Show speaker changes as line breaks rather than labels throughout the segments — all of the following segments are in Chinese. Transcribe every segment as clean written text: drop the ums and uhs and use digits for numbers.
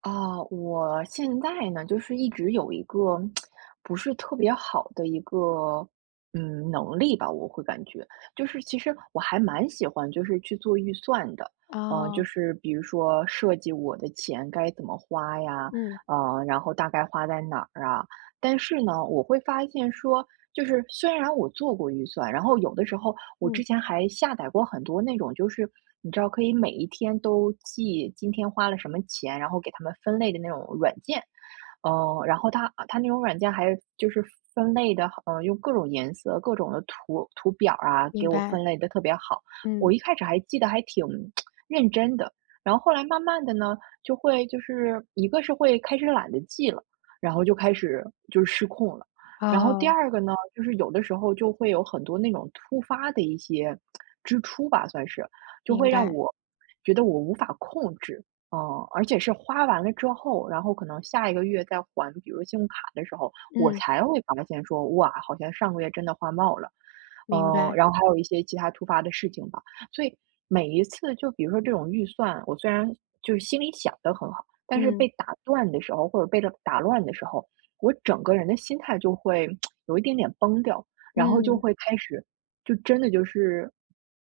我现在呢，就是一直有一个不是特别好的一个能力吧。我会感觉就是其实我还蛮喜欢就是去做预算的，就
哦，
是比如说设计我的钱该怎么花呀，
嗯
然后大概花在哪儿啊。但是呢，我会发现说，就是虽然我做过预算，然后有的时候我之
嗯，
前还下载过很多那种，就是你知道可以每一天都记今天花了什么钱，然后给他们分类的那种软件。嗯，然后它那种软件还就是分类的，用各种颜色、各种的图表啊，给
明
我分
白，
类的特别好。我
嗯，
一开始还记得还挺 认真的，然后后来慢慢的呢，就会就是一个是会开始懒得记了，然后就开始就是失控了。然后第
哦，
二个呢，就是有的时候就会有很多那种突发的一些支出吧，算是，就
明
会让
白，
我觉得我无法控制。嗯，而且是花完了之后，然后可能下一个月再还，比如信用卡的时候，我
嗯，
才会发现说，哇，好像上个月真的花冒了。嗯，
明白，
然后还有一些其他突发的事情吧，所以每一次就比如说这种预算，我虽然就是心里想的很好，但是
嗯
被打断的时候，或者被打乱的时候，我整个人的心态就会有一点点崩掉，然后就
嗯，
会开始，就真的就是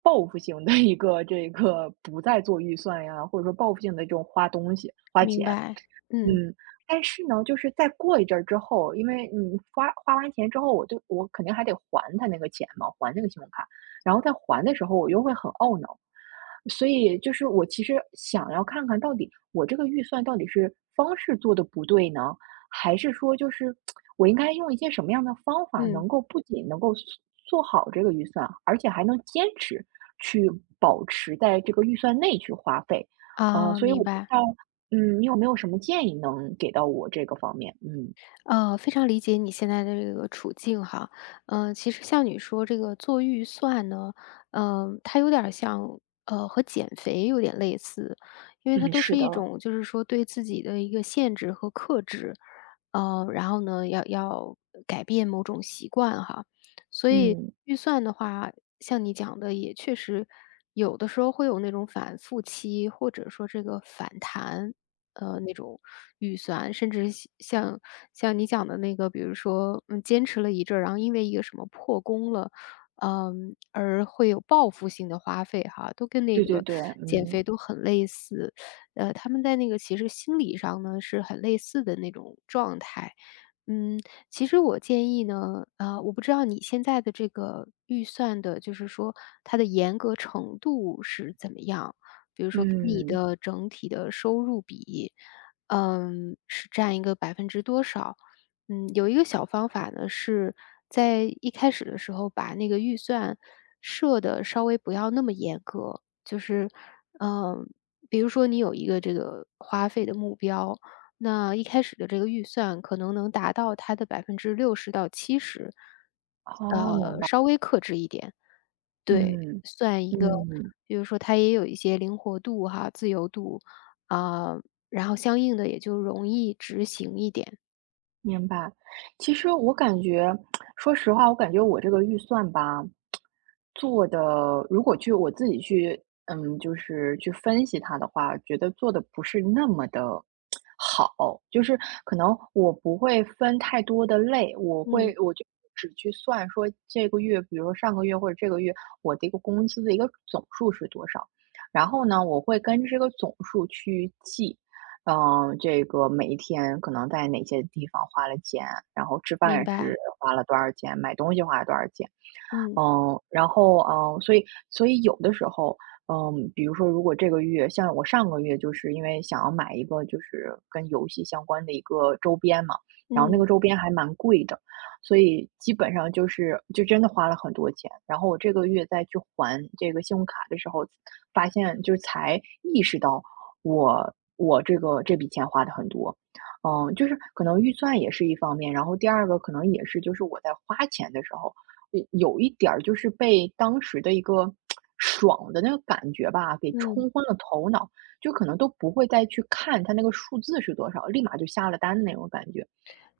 报复性的一个这个不再做预算呀，或者说报复性的这种花东西、花
明
钱。
白，嗯
嗯，但是呢，就是再过一阵儿之后，因为你花完钱之后，我肯定还得还他那个钱嘛，还那个信用卡，然后在还的时候，我又会很懊恼。所以就是我其实想要看看到底我这个预算到底是方式做的不对呢，还是说就是我应该用一些什么样的方法，
嗯，
能够不仅能够做好这个预算，而且还能坚持去保持在这个预算内去花费？嗯，
哦，
所以我
明
不知
白。
道，你有没有什么建议能给到我这个方面？嗯。
非常理解你现在的这个处境哈，嗯，其实像你说这个做预算呢，嗯，它有点儿像，和减肥有点类似，因为它
嗯，
都
是
是一
的。
种就是说对自己的一个限制和克制，然后呢，要改变某种习惯哈，所以
嗯，
预算的话，像你讲的也确实有的时候会有那种反复期，或者说这个反弹，那种预算，甚至是像你讲的那个，比如说，嗯，坚持了一阵儿，然后因为一个什么破功了，嗯，而会有报复性的花费哈，都跟那
对对
个
对。
减
嗯。
肥都很类似。他们在那个其实心理上呢是很类似的那种状态。嗯，其实我建议呢，啊、我不知道你现在的这个预算的，就是说它的严格程度是怎么样。比如说跟你
嗯，
的整体的收入比，嗯，是占一个百分之多少。嗯，有一个小方法呢，是在一开始的时候把那个预算设的稍微不要那么严格，就是，嗯，比如说你有一个这个花费的目标，那一开始的这个预算可能能达到它的60%到70%，
好，明白。
稍微克制一点。对，
嗯。
算一个
嗯。
比如说它也有一些灵活度哈、自由度，啊，然后相应的也就容易执行一点。
明白。其实我感觉说实话，我感觉我这个预算吧，做的如果去我自己去，就是去分析它的话，觉得做的不是那么的好。就是可能我不会分太多的类，我会
嗯，
我就只去算说这个月，比如说上个月或者这个月，我的一个工资的一个总数是多少。然后呢，我会跟这个总数去记，嗯，这个每一天可能在哪些地方花了钱，然后吃
明
饭
白，
是花了多少钱，买东西花了多少钱。
嗯，
所以有的时候，比如说如果这个月像我上个月就是因为想要买一个就是跟游戏相关的一个周边嘛，然后那
嗯，
个周边还蛮贵的，所以基本上就是就真的花了很多钱。然后我这个月再去还这个信用卡的时候，发现就是才意识到我这个这笔钱花的很多。嗯，就是可能预算也是一方面，然后第二个可能也是就是我在花钱的时候。有一点儿就是被当时的一个爽的那个感觉吧，给
嗯，
冲昏了头脑，就可能都不会再去看它那个数字是多少，立马就下了单的那种感觉。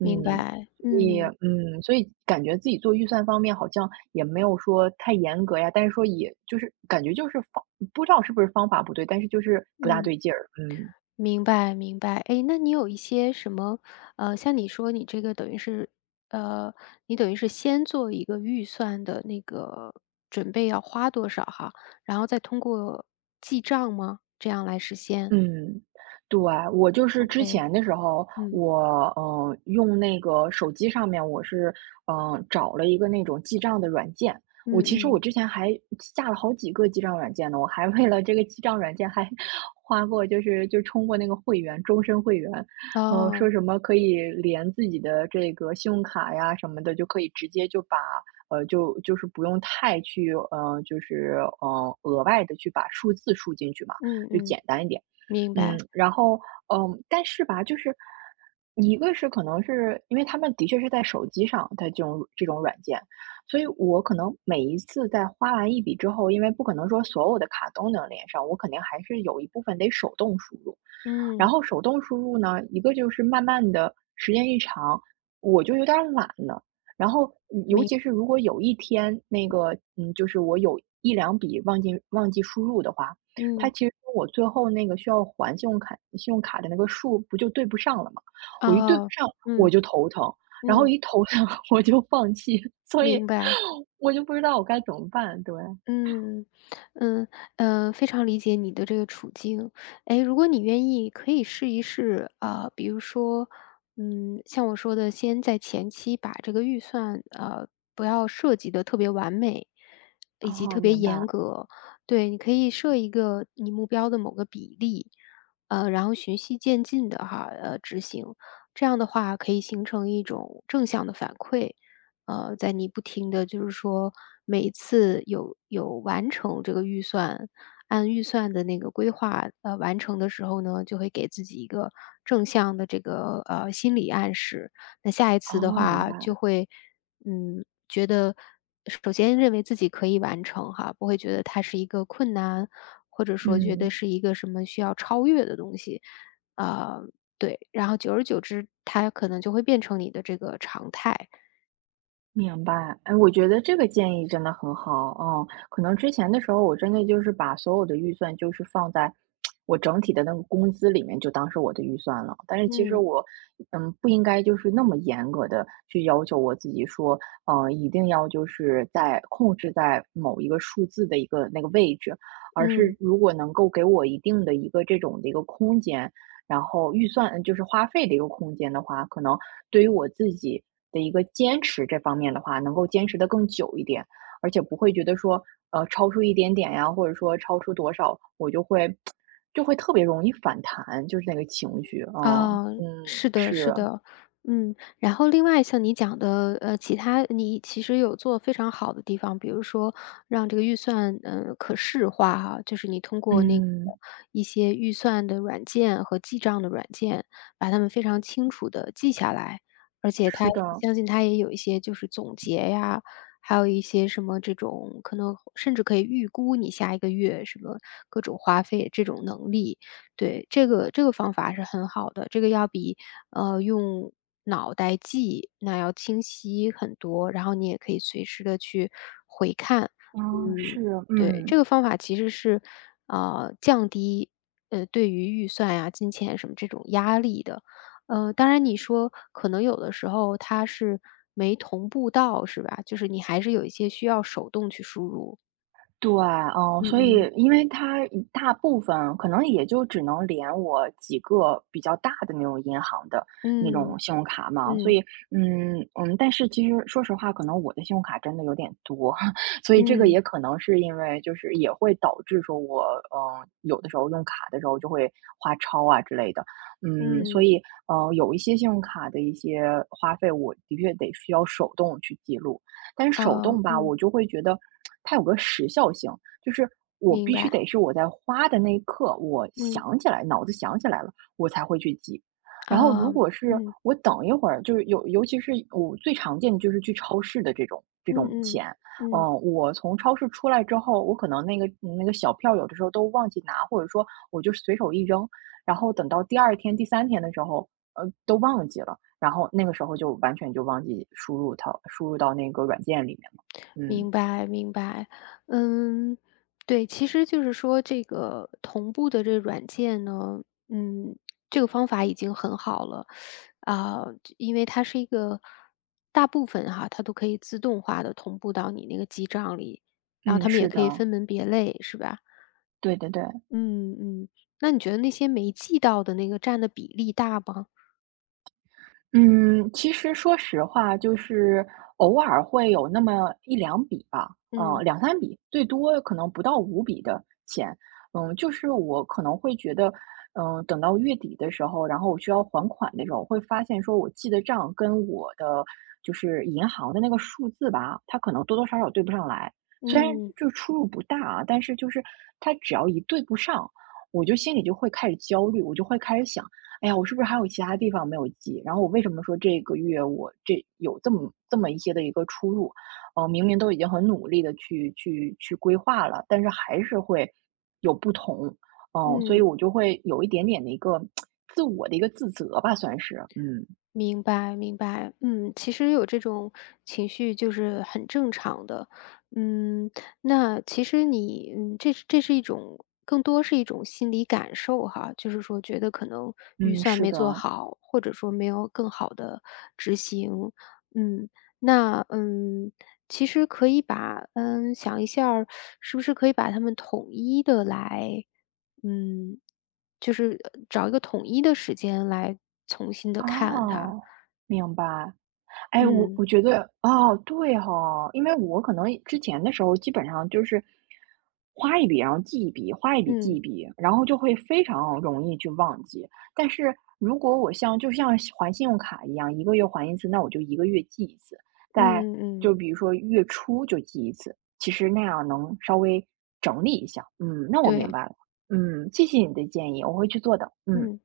明白，
所以
嗯，
所以感觉自己做预算方面好像也没有说太严格呀，但是说也就是感觉就是方不知道是不是方法不对，但是就是不大
嗯，
对劲儿。嗯。
明白，明白。哎，那你有一些什么像你说你这个等于是呃，你等于是先做一个预算的那个准备要花多少哈，然后再通过记账吗？这样来实现
嗯，对，我就是之
？OK，
前的时候，
嗯。
我用那个手机上面，我是找了一个那种记账的软件。我其实
嗯
我
嗯，
之前还下了好几个记账软件呢，我还为了这个记账软件还 花过，就是就充过那个会员，终身会员。嗯，
哦，
说什么可以连自己的这个信用卡呀什么的，就可以直接就把就是不用太去就是额外的去把数字输进去嘛，
嗯
就
嗯，
简单一点。
明
嗯，
白，
然后，但是吧，就是一个是可能是因为他们的确是在手机上在这种软件，所以我可能每一次在花完一笔之后，因为不可能说所有的卡都能连上，我肯定还是有一部分得手动输入。然
嗯，
后手动输入呢，一个就是慢慢的时间一长，我就有点儿懒了。然后尤
明
其是如果有一天那个，嗯，就是我有一两笔忘记输入的话，它
嗯，
其实跟我最后那个需要还信用卡的那个数不就对不上了吗？我一对不
哦，
上我
嗯
就头疼，然后
嗯，
一头疼 我就放弃，所以
明白。
我就不知道我该怎么办。对。
嗯，嗯，嗯，非常理解你的这个处境。哎，如果你愿意，可以试一试啊，比如说，嗯，像我说的，先在前期把这个预算，不要设计的特别完美，以及
哦，
特别
明白。
严格。对，你可以设一个你目标的某个比例，然后循序渐进的哈，执行。这样的话可以形成一种正向的反馈。在你不停的，就是说每一次有完成这个预算，按预算的那个规划，完成的时候呢，就会给自己一个正向的这个，心理暗示。那下一次的
哦，明
话
白。
就会，嗯，觉得首先认为自己可以完成哈，不会觉得它是一个困难，或者说觉
嗯。
得是一个什么需要超越的东西。啊，对，然后久而久之，它可能就会变成你的这个常态。
明白，哎，我觉得这个建议真的很好。嗯，可能之前的时候我真的就是把所有的预算就是放在我整体的那个工资里面，就当是我的预算了。但是其实
嗯。
我，嗯，不应该就是那么严格的去要求我自己说，嗯，一定要就是在控制在某一个数字的一个那个位置，而
嗯，
是如果能够给我一定的一个这种的一个空间，然后预算就是花费的一个空间的话，可能对于我自己的一个坚持这方面的话，能够坚持的更久一点，而且不会觉得说，呃，超出一点点呀，或者说超出多少，我就会就会特别容易反弹，就是那个情绪。嗯
啊，
嗯，
是的，是
是。
的，嗯，然后另外像你讲的，其他你其实有做非常好的地方，比如说让这个预算，嗯，可视化哈，就是你通过那个
嗯，
一些预算的软件和记账的软件，把它们非常清楚的记下来，而且它
是的。
相信它也有一些就是总结呀，还有一些什么这种可能甚至可以预估你下一个月什么各种花费这种能力。对，这个方法是很好的，这个要比，用脑袋记，那要清晰很多，然后你也可以随时的去回看。
嗯是。
嗯，对，
嗯。
这个方法其实是，降低，对于预算呀、金钱什么这种压力的。当然你说可能有的时候它是没同步到是吧？就是你还是有一些需要手动去输入。
对。嗯，
嗯
所以
嗯。
因为它一大部分可能也就只能连我几个比较大的那种银行的那
嗯，
种信用卡嘛，所
嗯，
以，嗯嗯，但是其实说实话，可能我的信用卡真的有点多，所以这个
嗯，
也可能是因为就是也会导致说我，嗯，有的时候用卡的时候就会花超啊之类的。嗯，所
嗯，
以，有一些信用卡的一些花费，我的确得需要手动去记录。但是手
啊
动吧，
嗯。
我就会觉得它有个时效性，就是我
明
必须
白，
得是我在花的那一刻，我
嗯，
想起来，脑子想起来了，我才会去记。然后
啊，
如果是
嗯，
我等一会儿，就是有，尤其是我最常见的就是去超市的这
嗯
种
嗯
钱，
嗯，
我从超市出来之后，我可能那个小票有的时候都忘记拿，或者说我就随手一扔，然后等到第二天、第三天的时候，呃，都忘记了。然后那个时候就完全就忘记输入到那个软件里面了。嗯。
明白明白，嗯，对，其实就是说这个同步的这软件呢，嗯，这个方法已经很好了，啊，因为它是一个大部分哈，它都可以自动化的同步到你那个记账里，然后
嗯，
他们也
是的。
可以分门别类，是吧？
对对对。
嗯嗯，那你觉得那些没记到的那个占的比例大吗？
嗯，其实说实话，就是偶尔会有那么一两笔吧，呃
嗯
两三笔，最多可能不到五笔的钱。嗯，就是我可能会觉得，嗯，等到月底的时候，然后我需要还款的时候，会发现说我记的账跟我的就是银行的那个数字吧，它可能多多少少对不上来。虽然
嗯
就出入不大啊，但是就是它只要一对不上，我就心里就会开始焦虑，我就会开始想哎呀，我是不是还有其他地方没有记？然后我为什么说这个月我这有这么一些的一个出入？呃，明明都已经很努力的去规划了，但是还是会有不同。所以
嗯。
我就会有一点点的一个自我的一个自责吧，算是。嗯。
明白，明白。嗯，其实有这种情绪就是很正常的。嗯，那其实你，嗯，这是一种，更多是一种心理感受哈，就是说觉得可能预
嗯，
算
是
没
的。
做好，或者说没有更好的执行。嗯，那嗯，其实可以把，嗯，想一下儿，是不是可以把它们统一的来嗯，就是找一个统一的时间来重新的看它。
哦，明白，哎，我
嗯，
我觉得哦，对哈，因为我可能之前的时候基本上就是花一笔，然后记一笔，花一笔记一
嗯，
笔，然后就会非常容易去忘记。但是如果我像就像是还信用卡一样，一个月还一次，那我就一个月记一次，
嗯
在
嗯
就
嗯，
比如说月初就记一次，其实那样能稍微整理一下。嗯，那我明
对，
白了。嗯，谢谢你的建议，我会去做的。嗯。
嗯。